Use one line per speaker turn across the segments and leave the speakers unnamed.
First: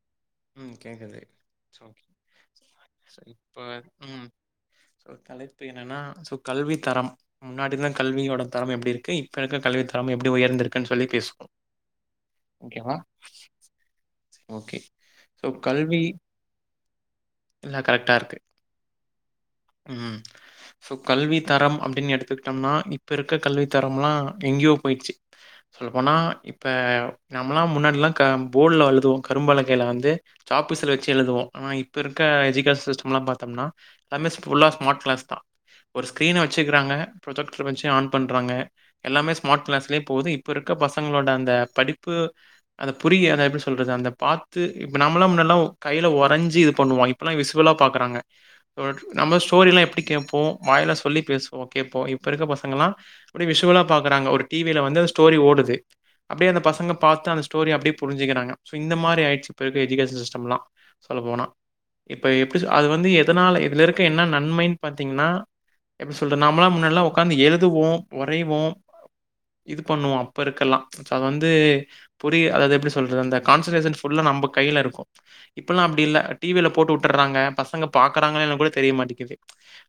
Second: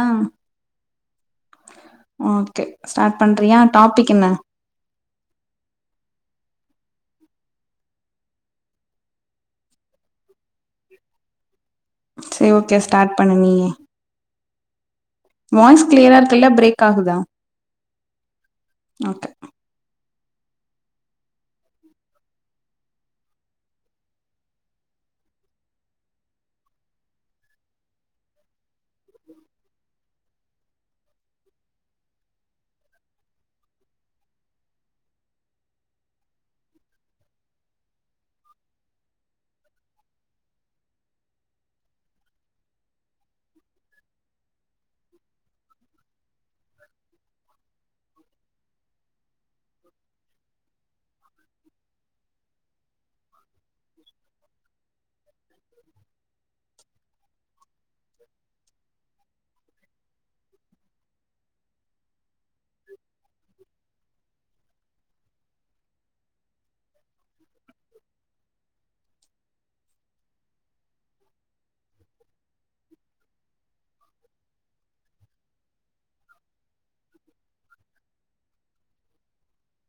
ஆ
ம். கேக்குது. It's okay.
Okay start பண்றியா டாபிக் என்ன
ஸோ தலைப்பு என்னன்னா ஸோ கல்வி தரம் முன்னாடிலா கல்வியோட தரம் எப்டி இருக்கு இப்போ இருக்க கல்வி தரம் எப்டி உயர்ந்திருக்குன்னு சொல்லி பேசுவோ
சேரி ஓகே ஸ்டாட் பண்ணு நீயே
ஓகே சோ
வாய்ஸ்
கல்வி
க்ளியரா இருக்குல்ல பிரேக் ஆகுதா
இல்ல கரெக்ட்டா இருக்கு.
ஒகே
ம் ஸோ கல்வி தரம் அப்டின்னு எடுத்துக்கிட்டோம்னா இப்ப இருக்க கல்வி தரம்லாம் எங்கேயோ போயிட்ச்சு சொல்லப்போனா இப்போ நம்மல்லா முன்னாடிலா க போர்டுல எழுதுவோ கரும்பலகையில வந்து சாக்பீஸில வச்சு எழுதுவோ ஆனா இப்போ இருக்க எஜுகேஷன் சிஸ்டம்லா பாத்தோம்னா எல்லாமே சி ஃபுல்லா ஸ்மார்ட் கிளாஸ் தான் ஒரு ஸ்கிரீனை வச்சுக்கிறாங்க ப்ரொஜெக்டர் வச்சு ஆன் பண்றாங்க எல்லாமே ஸ்மார்ட் கிளாஸ்லயே போகுது இப்போ இருக்க பசங்களோட அந்த படிப்பு அந்த புரியி அத எப்படி சொல்றது அந்த பாத்து இப்போ நம்மளாம் முன்னெல்லாம் கையில வரைஞ்சி இது பண்ணுவோம் இப்போல்லாம் விசுவலாக பாக்குறாங்க நம்ம ஸ் ஸ்டோரில்லாம் எப்படி கேட்போ வாயிலாம் சொல்லி பேசுவோம் கேட்போம் இப்ப இருக்க பசங்கல்லாம்ப் விஷுவலா பாக்கறாங்க ஒரு டிவியில வந்து அந்த ஸ்டோரி ஓடுது அப்படியே அந்த பசங்க பாத்து [unintelligible] ஸ்டோரி அப்படி புரிஞ்சுக்கிறாங்க சோ இந்த மாதிரி ஆயிச்சு இப்ப இருக்குற எஜுகேஷன் சிஸ்டம்லாம் சொல்ல போனா இப்ப எப்டி சொ அது வந்து எதனால இதுல இருக் க்கு என்ன நன்மைன் பாத்தீங்கன்னா எப்டி சொல்றது நம்மளாம் முன்னெல்லாம் உக்காந்து எழுதுவோம் வரைவோம் இது பண்ணுவோ அப்ப இருக்கு எல்லா சோ அது வந்து புரிய அதாவது எப்டி சொல்றது அந்த கான்சன்ட்ரேஷன் ஃபுல்லா நம்ப கைல இருக்கும் இப்பல்லா அப்டி இல்ல டிவியில போட்டு விட்டர்றாங்க பசங்க பாக்கறாங்களா இல்லயானு கூட தெரிய மாட்டேங்கிது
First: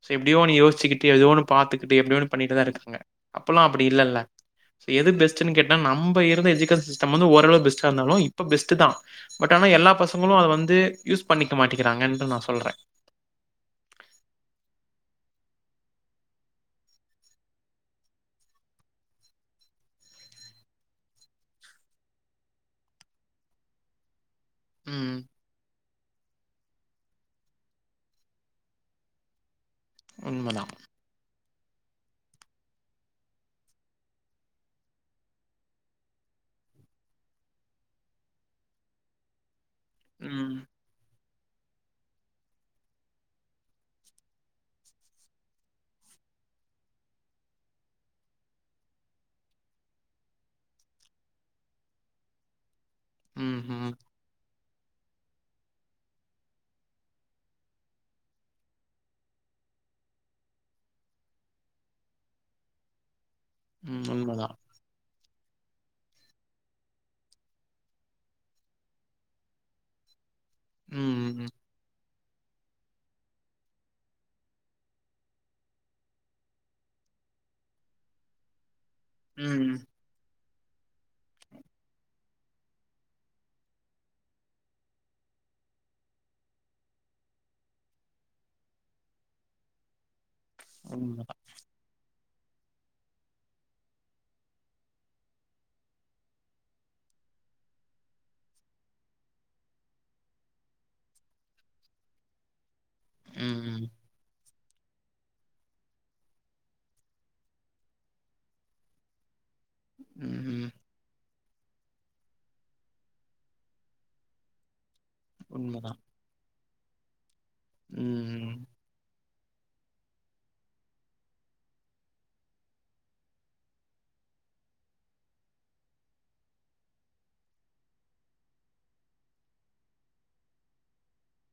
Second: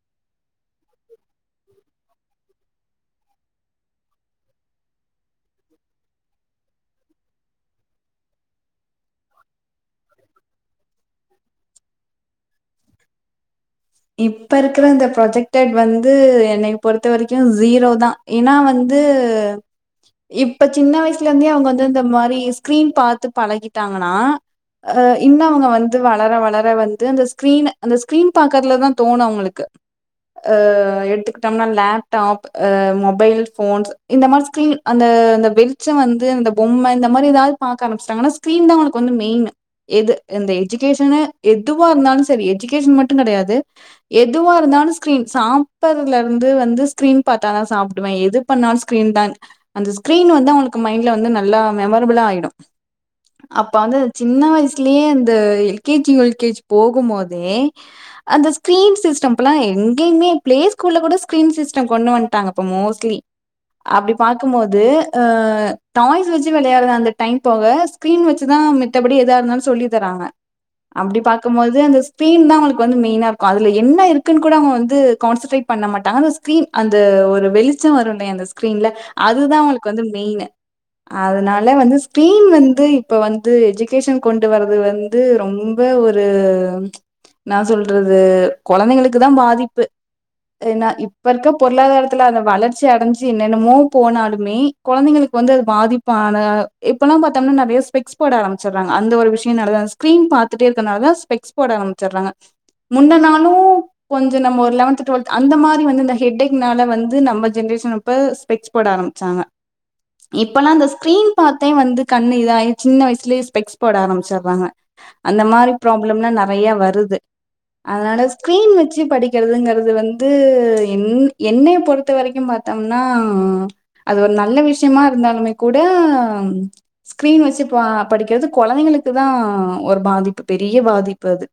சோ எப்டியோ ஒன்னு யோசிச்சுக்கிட்டு ஏதோ ஒன்னு பாத்துக்கிட்டு எப்டியோ ஒன்னு பண்ணிட்டுதா இருக்காங்க அப்பல்லா அப்டி இல்ல இல்ல சோ எது பெஸ்ட் ச்சுன்னு கேட்டா நம்ப இருந்த எஜுகேசன் சி்ஸ் ச நம்ம வந்து ஓரளவு பெஸ்டா இருந்தாலு இப்ப பெஸ்ட்டுதா பட் ஆனா எல்லா பசங்களு அத வந்து யூஸ் பண்ணிக்க மாட்டிங்கிறாங்கன்னு நா சொல்றே
இப்ப இருக்கிற இந்த ப்ரொஜெக்டட் வந்து என்க்கு பொறுத்த வரைக்கும் ஜீரோ தான் ஏன்னா வந்து இப்ப சின்ன வயசுல இருந்தே அவங்க வந்து இந்த மாதிரி ஸ்கிரீன் பாத்து பழகி ட்டாங்கன்னா ஆ
ம்.
இன்ன அவங்க வந் ந்து வளர வளர வந்து அந்த ஸ்கிரீன் அந்த ஸ்கிரீன் பாக்குறதுலதான் தோணும் அவங்களுக்கு
உண்மதான்.
அஹ் எடுக்கு த்தாங்னா லேப்டாப் ஆ மொபைல் ஃபோன்ஸ் இந்த மாரி ஸ்கிரீன் அந்த அந்த வெளிச்சோ வந்து அந்த பொம்மை இந்த மாரி ஏதாவது பாக்க ஆரம்பிச்சாட்டங்னா சீன்தா உனக்கு வந்து மெயினு எது இந்த
ம்.
எஜுகேஷனு எதுவாருந்தாலும் சரி எஜுகேஷன் மட்டும் கெடையாது எதுவா இருந்தாலும் ஸ்கிரீன் சாப்றல இருந்து வந்து ஸ்கிரீன் பாத்தாதான் சாப்பிடுவேன் எது பண்ணாலும் ஸ்கிரீன் தான் அந்த ஸ்கிரீன் வந்து அவளுக்கு மைண்ட்ல வந்து நல்லா மெமரபிளா ஆயிடும் அப்ப
ம்ஹ்ம்.
வந்து சின்ன வயசு ட்லயே அந்த L K G U K G போகும் போதே அந்த ஸ்கிரீன் சிஸ்டம் இப்பல்லா எங்கேயுமே பிளே ஸ்கூல்ல கூட ஸ்கீரீன் சிஸ்டம் கொண்டு வன்ட்டாங்க இப்ப மோஸ்ட்லி
ம்.
அப்டி
உண்மதான்.
பாக்கும்போது டாய்ஸ் வச்சு விளையாடுது அந்த டைம் போங்க ஸ்கிரீன் வச்சுதா மித்தபடி எதா இருந்தாலு சொல்லித் தராங்க அப்டி
ம் ம்
பாக்கும்போது அந்த ஸ் ஸ்கிரீன் தான் அவங்களுக்கு வந்து மெயினா இருக்கும் அதுல என்ன இருக்குன்னு கூட அவங்க வந்து கான்சன்ட்ரேட் பண்ண மாட்டாங்க அந்த ஸ்கிரீன் அந்த ஒரு வெளிச்சம் வரும்லே அந்த ஸ்கிரீன்ல அதுதா
ம்
உங்களுக்கு வந்து மெயினு அதனால வந்து ஸ்கிரீன் வந் து இப்ப வந்து எஜுகேஷன் கொண்டு வர்றது வந்து ரொம்ப ஒரு என்னா சொல்றது கொழந்தைகளுக்குதா பாதிப்பு என்ன இப்ப
உண்மதான்
இருக்க பொருளாதாரத் அந்த வளர்ச்சி அடைஞ்சு என்னென்னமோ போனாலுமே கொழந்தைகளுக்கு வந்து அது பாதிப்பான இப்பல்லாம் பாத் நிறைய ஸ்பெக்ஸ் போட ஆரம்பிச்சறா அந்த ஒரு விஷயம் ஸ்கிரீன் பாத்துகிட்டேருக்கறனாலதான் ஸ்பெக்ஸ் போட ஆரம்பிச்சறாங்க முன்ன நாளும்
ம்
கொஞ்ச நம்ம ஒரு லெவன்த் டுவல்த் அந்த மாரி வந்து இந்த ஹெடேக்னால வந்து நம்ம ஜென்ரேஷன் இப்ப ஸ்பெ் போட ஆரம்பிச்சாங்க
ம் ம்
இப்ல்லாம் அந்த ஸ்கிரீன் பாத்தேன் வந்து கண்ணு இத சின்ன வயசுலயேஸ்பெக்ஸ் போட ஆரச்சிடுறாங்க அந்த மாரி
உண்மதான்
ப்ராப்ளம்னாம் ந வையா வருது அதனால
ம்
ஸ்கிரீன் வச்சு படிக் இருக்கிறதுங்கிறது வந்து என் என்னைய பொறுத்த வரைக்கும் பாத்தோம்னா அது ஒரு நல்ல விஷயமா இருந்தாலுமே கூட ஸ்கிரீன் வச்சு பா படிக்கிறது கொழந்தைங்களுக்கு தான் ஒரு பாதிப்பு பெரிய பாதிப்பு அது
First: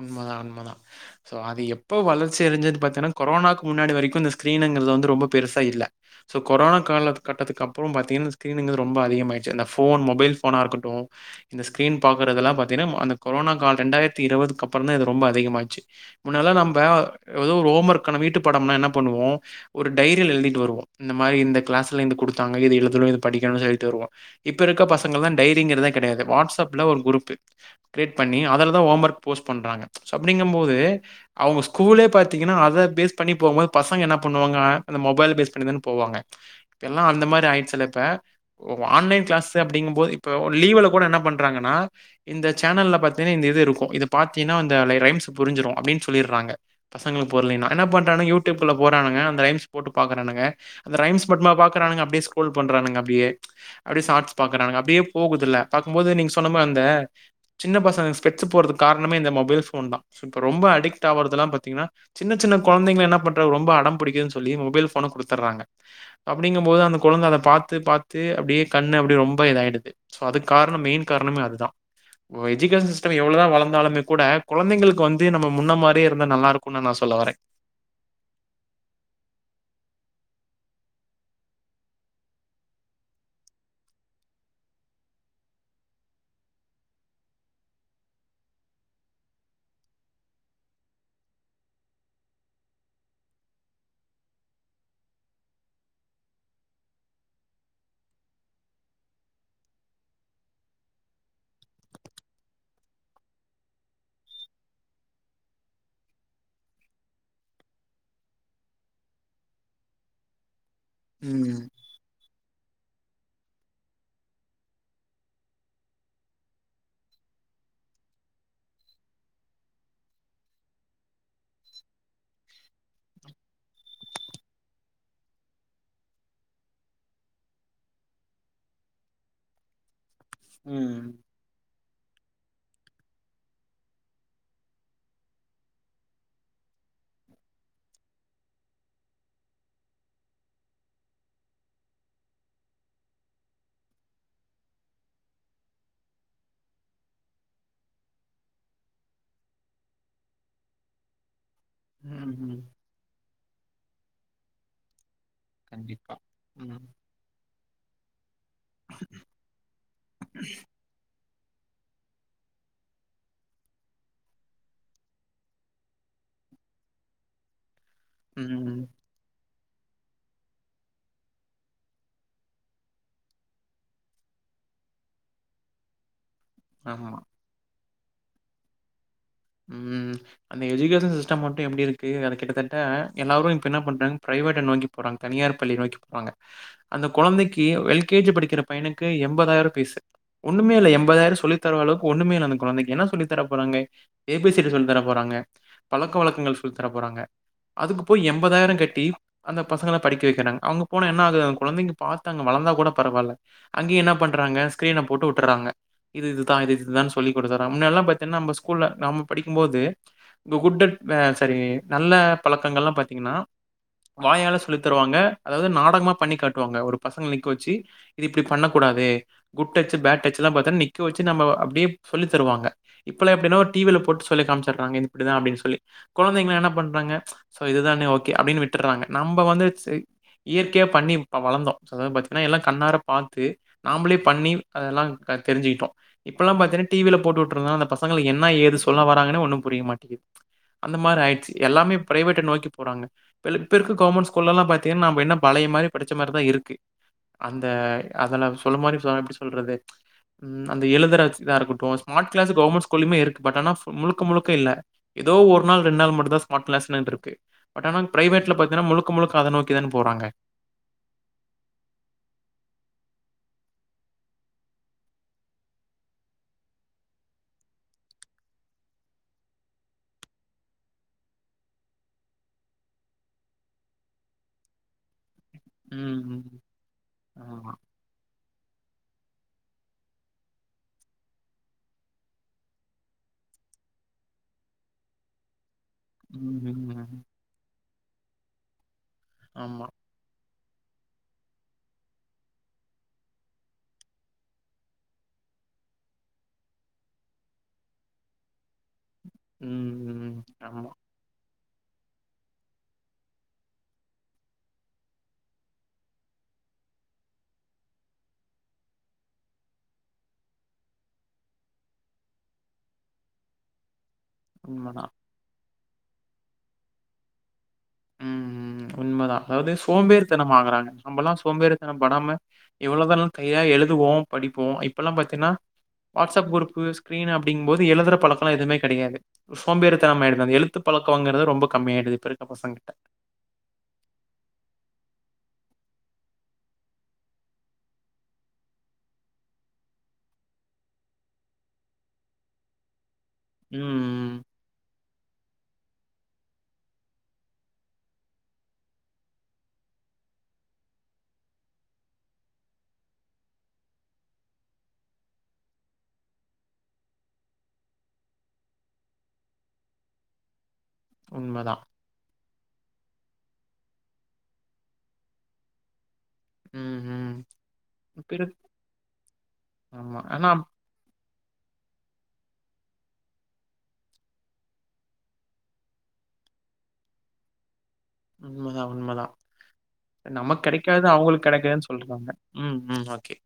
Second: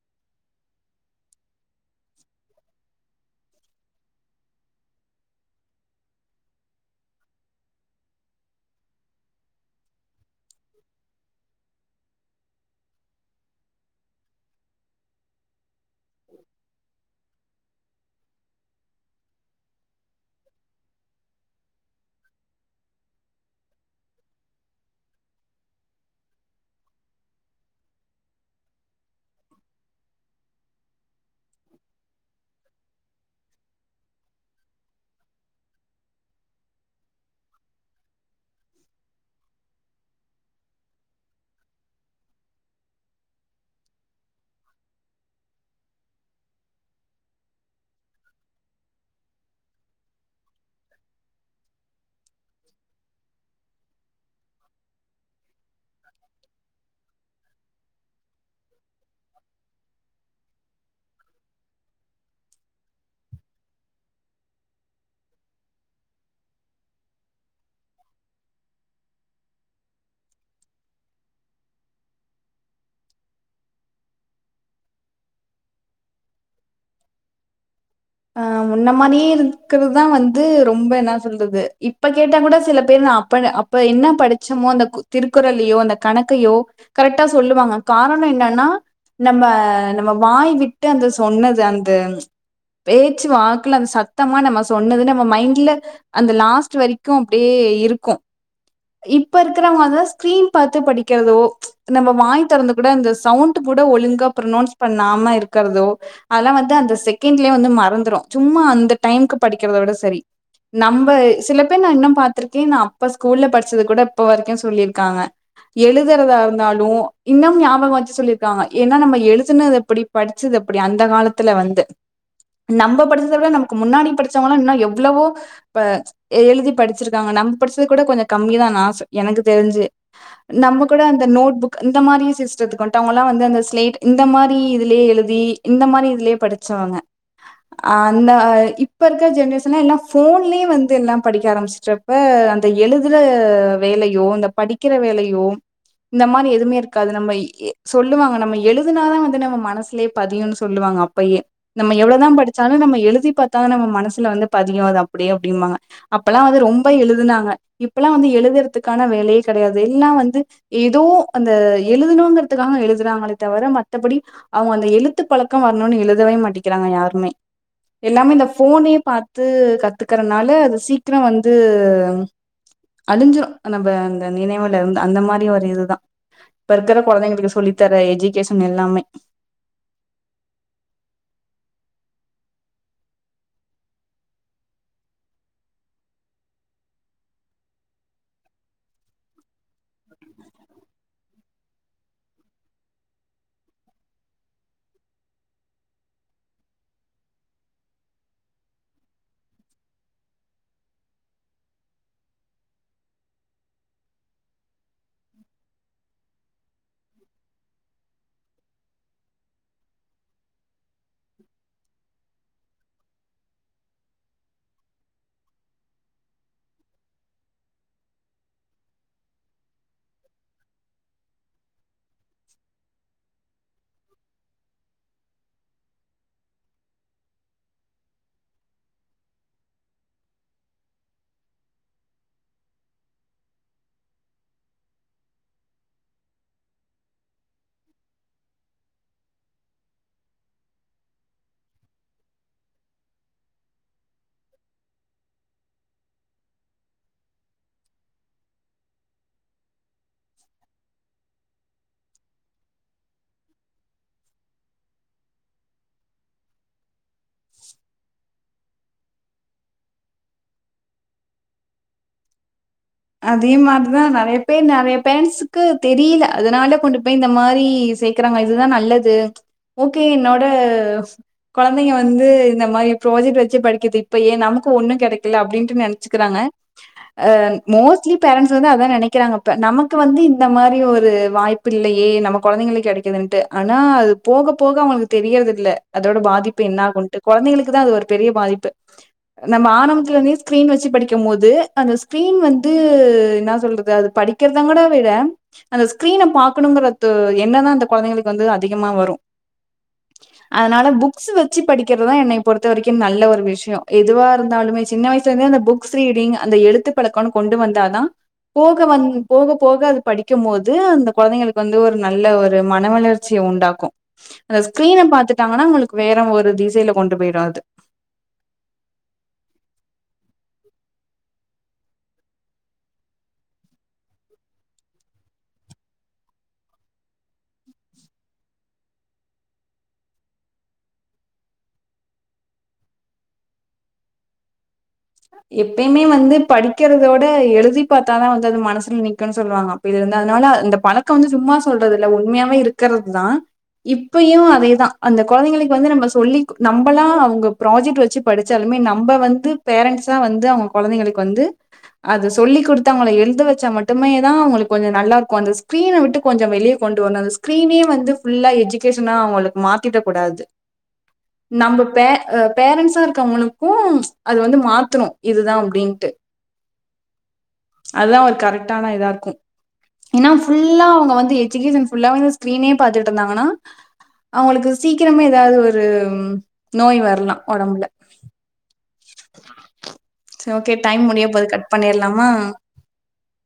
உண்மதான் உண்மதான் சோ அது எப்ப வளர்ச்சி அரிஞ்சது பாத்தீங்கன்னா கொரோனாக்கு முன்னாடி வரைக்கும் இந்த ஸிரீன்ங்கது வந்து ரொம்ப பெருசா இல்ல சோ கொரோனா கால கட்டது அப்பறம் பத்தீங்கன்னா ஃகிறீனுக்குறது ரொம்ப அதிகம் யிச்சு அந்த மொபைல் போனா இருக்கட்டும் இந்த ஸ்கிரீன் பாரதல்லாம் பாத்தீங்கன்னா அந்த கொரோனா கால் ரெண்டாயிறது இருபது கப்பரம் தான் ரொம்ப அதிகமாச்சு முன்னல நம்ப ஏதோ ஒரு ஹோம் ஒர்க்காண வீட்டுப்பாடம்னா என்ன பண்ணுவோம் ஒரு டைரியில எழுதிட்டு வருவோம் இந்த மாரி இந்த கிளாஸ் இத்து குடுத்தாங்க இது எழுதணும் இது படிக்கணும் எழுதிட்டு வந்துருவோம் இப்ப இருக்க பசங்கள இந்த டைரிங்குறதே கெடையாது வாட்ஸ் அப்ல ஒரு குரூபு அதுல கிரியேட் இந்த பண்ணி அதுல தான் ஹோம் ஒர்க் போஸ்ட் பண்றாங்க சோ அப்டிங்கும் போது அவங்க ஸ்கூலே பாத்தீங்கன்னா அத பேஸ் பண்ணி போகும்போது பசங்க என்ன பண்ணுவாங்க அந்த மொபைல் பேஸ் பண்ணி தான் போவாங்க இப்ப எல்லாம் அந்த மாரி ஆயிடுச்சு சில இப்போ ஆன்லைன் கிளாஸ் அப்டிங்கும் போது இப்போ லீவல கூட என்ன பண்றாங்கன்னா இந்த சேனலில பாத்தீங்கன்னா இந்த இது இருக்கும் இ பாத்தினா அந்த ரைம்ஸ் புரிஞ்சிரும் அப்டினு சொல்லிறாங்க பசங்களுக்கு புரிலான என்ன பண்றாங்க யூடுபுல போறானுக அத ரைம்ஸ் போட்டு பாக்குறானுங்க அந்த ரைம்ஸ் மட்டுமா பாக்கிறானுங்க அப்டியே ஸ்கூரோல் பண்றாங்க அப்டியே ஷார்ட்ஸ் பாக்கறாங்க அப்டியே போகுது இல்ல பாக்கும்போது நீங்க சொன்ன மாரியே சின்ன பசங்க ஸ்பெக்ஸ் காரணமே இந்த மொபைல் போன் தான் இப்போ ரொம்ப அடிக்ட் ஆவறது பாத்தீங்கன்னா சின்ன சின்ன கொழந்தைகளா என்ன பன்ரக ரொம்ப அடம் பிடிக்குதுன்னு சொல்லி மொபைல் போன கொடுத்துடறாங்க அப்டிங்கும் போது அந்த அத பாத்து பாத்து கண்ணு அப்டியே இதாயிடுது சோ அதுக்கு காரணமே மெயின் காரணமே அததான் எஜுகேஷன் சிஸ்டம் எவ்வளவுதான் வளர்ந்தாலும் இருந்தாலுமே கூட கொழந்தைங்களுக்கு வந்து நம்ம முன்ன மாரியே இருந்த நல்லா இருக்கும்னு நான் சொல்ல வறேன்
ஆ முன்ன மாரியே இருக்கிறதுதான் வந்து ரொம்ப என்ன சொல்றது இப்ப கேட்டா கூட சில பேர் நான அப்ப அப்ப என்ன படிச்சமோ அந்த திருக்குறளையோ அந்த கணக்கையோ கரெக்டா சொல்லுவாங்க காரணம் என்னன்னா நம்ம நம்ம வாய் விட்டு அந்த சொன்னது அந்த பேச்சு வாக்கல அந்த சத்தமா நம்ம சொன்னது நம்ம மைண்ட்ல அந்த லாஸ்ட் வரைக்கும் அப்டியே இருக்கும் இப்ப இருக்கிறவங்கதான் ஸ்கிரீன் பாத்து படிக்கிறதோ நம்ம வாய் திறந்து கூட அந்த சவுண்ட் கூட ஒழுங்கா ப்ரனௌன்ஸ் பண்ணாம இருக்கிறதோ அதெல்லாம் வந்து அந்த செகண்ட்லய வந்து மறந்துடும் சும்மா அந்த டைமு்க படிக்கிறத ஓட சரி நம்ம சில
ம்.
பேர் நான இன்னும் பா்த்திருக்கேன் நான இப்ப ஸ்கூல்ல படிச்சது கூட இப்ப வரைக்கும் சொல்லிருக்காங்க எழுதுறதா இருந்தாலும் இன்னும் ஞாபகம் வச்சு சொல்லியிருக்காங்க ஏன்னா நம்ம எழுதுனது அப்படி படிச்சது அப்படி அந்த காலத்துல வந்து நம்ம படிச்சத விட நமக்கு முன்னாடி படிச்சவங்களாம் இன்னும் எவ்வளவோ எழுதி படிச்சிருக்காங்க நம்ம படிச்சது கூட கொஞ்சம் கம்மிதான்ன் ஆச எனக்கு தெரிஞ்சு நம்ம கூட
ம்.
அந்த நோட் புக்க இந்த மாரி சிஸ்டத்துக்கு வந்துட்டுவங்கல்லாம் வந்து அந்த ஸ்லேட் இந்த மாரி இதுலயே எழுதி இந்த மாரி இதுலயே படிச்சங்க அந்த இப்ப இருக்கிற ஜென்ரேஷன் என்ன எல்லாம் போன்லயே வந்து எல்லாம் படிக்க ஆரம்பிச்சப்ப அந்த எழுதுற வேலையோ அந்த படிக்கிற வேலையோ இந்த மாரி எதுவுமே இருக்காது நம்ம சொல்லுவாங்க நம்ம எழுதுனாதான் வந்து நம்ம மனசுலே பதியும்ன்னு சொல்லுவாங்க அப்பயே நம்ம
ம்.
தான்
ம்.
படிச்சால நம்ம எழுதி பாத்தா நம்ம மனசுல வந்து பதியும் அப் அப்படியே அப்படிம்பாங்க
கண்டிப்பா.
அப்பல்லாம் வந்து ரொம்ப
ம்.
எழுதுனாங்க இப்பல்லாம் வந்து எழுதுறதுக்கான வேலையே கெடையாது எல்லாம் வந்து ஏதோ அந்த எழுதணுங்கிறதுக்காக எழுதுறாங்களே தவிர மற்றத்தபடி அவங்க அந்த எழுத்து பழக்கம் வரணும்னு எழுதவே மாட்டேிக்கிறாங்க யாரும் உமே எல்லாமே இந்த
ம்.
போனே பாத்து கத்துக்கறனால அது சீக்கிரம் வந்து அழிஞ்சிடும் நம்ம அந்த நினைவுல இருந்து அந்த மாரி ஒரு இதுதான் இப்ப இருக்கிற
ஆமா.
கொழந்தைங்களுக்கு சொல்லித்தர ஏஜிகேஷன் எல்லாமே
ம் அந்த எஜுகேஷன் சிஸ்டம் மட்டும் எப்டி இருக்கு அது கிட்டத்தட்ட எல்லாரும் இப்ப என்ன பண்றாங்க பிரைவேட்ட நோக்கி போறாங்க தனியார் பள்ளி நோக்கி போறாங்க அந்த கொழந்தைக்கு எல் கே ஜி படிக்கிற பையனுக்கு எண்பதாயிரம் பீசு ஒண்ணுமே இல்ல எண்பதாயிரம் சொல்லி தர அளக்கு ஒண்ணமே இல்ல அந்த கொழந்தைக்கு என்ன சொல்லி தர போறாங்க ஏ பி சி டி சொல்லி தர போறாங்க பழக்க வழக்கங்கள் சொல்லி தர போறாங்க அதுக்கு போய் எண்பதாயிரம் கட்டி அந்த பசங்கள படிக்க வைக்கிறாங்க அவங்க போனா என்ன ஆகுதுங்க கொழந்தைங்க பாத்தாங்க வளர்ந்தா கூட பரவில்ல அங்கய என்ன பண்றாங்க ஸ்கிரீன போட்டு விட்டுறாங்க இது இதுதான் இது இதுான்னு சொல்லி கொடுத்தறங்க முன்னல்லாம் பாத்தீங்கன்னா நம்ப ஸ்கூ ல்ல நம்ப படிக்கும்போது இப்போ குட் அண்ட் பேட் செரி நல்ல பழக்கங்கள் எல்லாம் பா்த்தீங்கன்னா வாயால சொல்லி தருவாங்க அதாவது நாடகமா பண்ணி காட்டுவாங்க ஒரு பசங்க நிக்க வச்சு இது இப்டி பண்ணக்கூடாது குட் டச்ச பேட் டச்ச வச்சு நம அப்டியே சொல்லி தருவாங்க இப்ப ன்னவோ டிவில போட்டு சொல்லி காமிச்சிடறாங்க இப்டித்தான் அப்படின்னு சொல்லி கொழந்தைகளும் என்ன பண்றாங்க இதுதானே ஓகே அப்படினு விட்டுறாங்க நம்ம வந்து இயற்கையா பண்ணி வளர்ந்தோம் அதா பாத்தீங்கன்னா கண்ணார பார்த்து நாமலே பண்ணி அதல தெரிஞ்சுகிட்டோம் இப்ப எல்லாம் பாத்தீங்கன்னா டிவில போட்டு விடுறேனால பசங் ங்களுக்கு என்ன ஏது சொல்ல வராங்கன்னே ஒன்னும் புரிய மாட்டேது அந்த மாரி ஆயிடுச்சு எல்லாமே பிரவேட்ட நோக்கி போறாங்க இப்ப இருக்க கவுமெண்ட் ஸ்கூலும் பாத்தீங்கன்னா என்ன பழய மாரி படிச்ச மாரிதான் இருக்கு அந்த அதல சொல்ல மாரி எப்டி சொல்றது அந்த எழுதுற இதா இருக்கட்டும் ஸ்மார்ட் கிளாஸ் கவர்மெண்ட் கொலுமே இருக்கு பட் ஆனா முழுக்க முழுக்க இல்ல ஏதோ ஒரு நாள் ரெண்டு நாள் மட்டும் தான் ஸ்மார்ட்ல இருக்கு பட் ஆனா பிரைவேட்ல பாத்தீங்கன்னா முழுக்க முழுக்க அத நோக்கிதான் போறாங்க
அதே மாரிதான் நெறைய பேர் நெறைய பேரண்ட்ஸ்கக்கு தெரியல அதனால கொண்டு போய் இந்த மாரி சேர்க்கறாங்க இதுதான் நல்லது ஓகே என்னோட கொழந்தைங்க வந்து இந்த மாரி ப்ராஜெக்ட் வச்சு படிக்கது இப்ப ஏன் நமக்கு ஒண்ணும் கிடை அப்பிடின்ட்டு
ம்.
நெனச்சுக்கிறாங்க
ம்.
அஹ்
ஆமா.
ச்சலி பேரண்ட்ஸ் வந்து அதான் நெனைக்கிறாங்கப்ப நமக்கு வந்து இந்த மாரி ஒரு வாய்ப்பு இல்லையே நம்ம கொழந்தைங்களுக்கு கெடைக்கலன்டு ஆனா அது போக போக அவங்களுக்கு தெரியறது இல்ல அதோட
ம்.
பாதிப்பு என்ன ஆகுன்ட்டு
ம்.
கொழந்தைகளுக்கு தான் அது ஒரு பெரிய பாதிப்பு நம்ம
ஆமா.
ஆனம்பத்துல இருந்தே ஸ்கிரீன் வச்சு படிக்கும் போது அந்த ஸ்கிரீன் வந்து அது என்ன சொல்றது அது படிக்கிறதா கூட விட அந்த ஸ்கிரீன பாக்கணுங்கற எண்ண தான் அந்த கொழந்தைங்களுக்கு வந்து அதிகமா வரும்
ம். ம்.
அதனால
ஆமா.
புக்ஸ் வச் ச்சி படிக்கிறதுதான் என்னை பொறுத்த வரைக்கும் நல்ல ஒரு விஷயம் எதுவா இருந்தாலுமே சின்ன வயசுல இரு அந்த புக்ஸ் ரீடிங் அந்த எழுத்து பழக்கம் கொண்டு வந்தாதான் போக வந் போக போக அது படிக்கும் போது அந்த கொழந்தைங்களுக்கு வந்து ஒரு நல்ல ஒரு மன வளர்ச்சிய உண்டாக்கும் அந்த
உண்மதான்.
ஸ்க்ரீன்ன பாத்துட்டாங்கன்னா உங்களுக்கு வேற ஒரு திசையில கொண்டு போயிடும் அது
உம் உண்மதான் அதாவது சோம்பேறித்தனம் ஆகுறாங்க நம்மல்லாம் சோம்பேறித்தனம் படாம எவ்வளவுதானும் கைல எழுதுவோம் படிப்போம் இப்பெல்லாம் பாத்தீங்கன்னா வாட்ஸ்அப் குரூப்பு ஸ்கிரீன் அப்படிங்கும் போது எழுதுற பழக்கம் எதுவுமே கெடையாது சோம்பேறித்தனம் ஆயிடுது அந்த எழுத்து பழக்கங்கறத ரொம்ப கம்மியாயிடுது இப்பெறக்க பசங்க கிட்ட
எப்பயுமே வந்து படிக்கிறதோட எழுதி பாத்தாதான் வந்து அது மனசுல நிக்கும்னு சொல்லுவாங்க அப்ப இது இருந்து அதனால அந்த பழக்கம் வந்து சும்மா சொல்றது இல்ல உண்மயாவே இருக்றதுதான்
ம்.
இப்பயும் அதேதான் அந்த கொழந்தைங் வந்து நம்ம சொல்லி நம்மல்லாம் அவங்க ப்ராஜெக்ட் வச்சு படிச்சாலுமே நம்ம வந்து பேரண்ட்ஸா வந்து அவங்க கொழந்தைங்களுக்கு வந்து அத சொல்லி் கொடுத்து அவங்களளை எழுத வச்சா மட்டுமே தான் அவங்களுக்கு கொஞ்சம் நல்லா இருக்கும் அந்த ஸ்கிரீன விட்டு கொஞ்சம் வெளியே கொண்டு வரணும் அந்த ஸ்கிரீனே வந்து ஃபுல்லா எஜ்கேஷனா அவங்களுக்கு மாத்திட கூடாது
உண்மதான்.
நம்ப பே அஹ் பேரண்ட்ஸா இருக்க அவுங்களுக்கும் அது வந்து மாத்தணும் இதுதான் அப்டின்ட்டு
ம். ம்
அதுதான்
இப்ப
ஒரு
இருக்
கரெக்டான இதா இருக்கும்
ஆமா.
ஏன்னா
ஆனா
ஃபுல்லா அவங்க வந்து எஜிகேஷன்புல்லா ஸ்கிரீனே பாத்துட்டு இருந்தாங்கன்னா அவங்களுக்கு சீக்கிரமே ஏதாவது ஒரு நோய் வரலாம் ஒடம்புல
உண்மதான், உண்மதான்
சரி
நமக்கு
ஓகே டைம்
கெடைக்காது
முடிய
அவங்களுக்கு
போது கட்
கெடைக்லன்னு
பண்ணிரலாமா
சொல்றாங்க உம் உம் ஓகே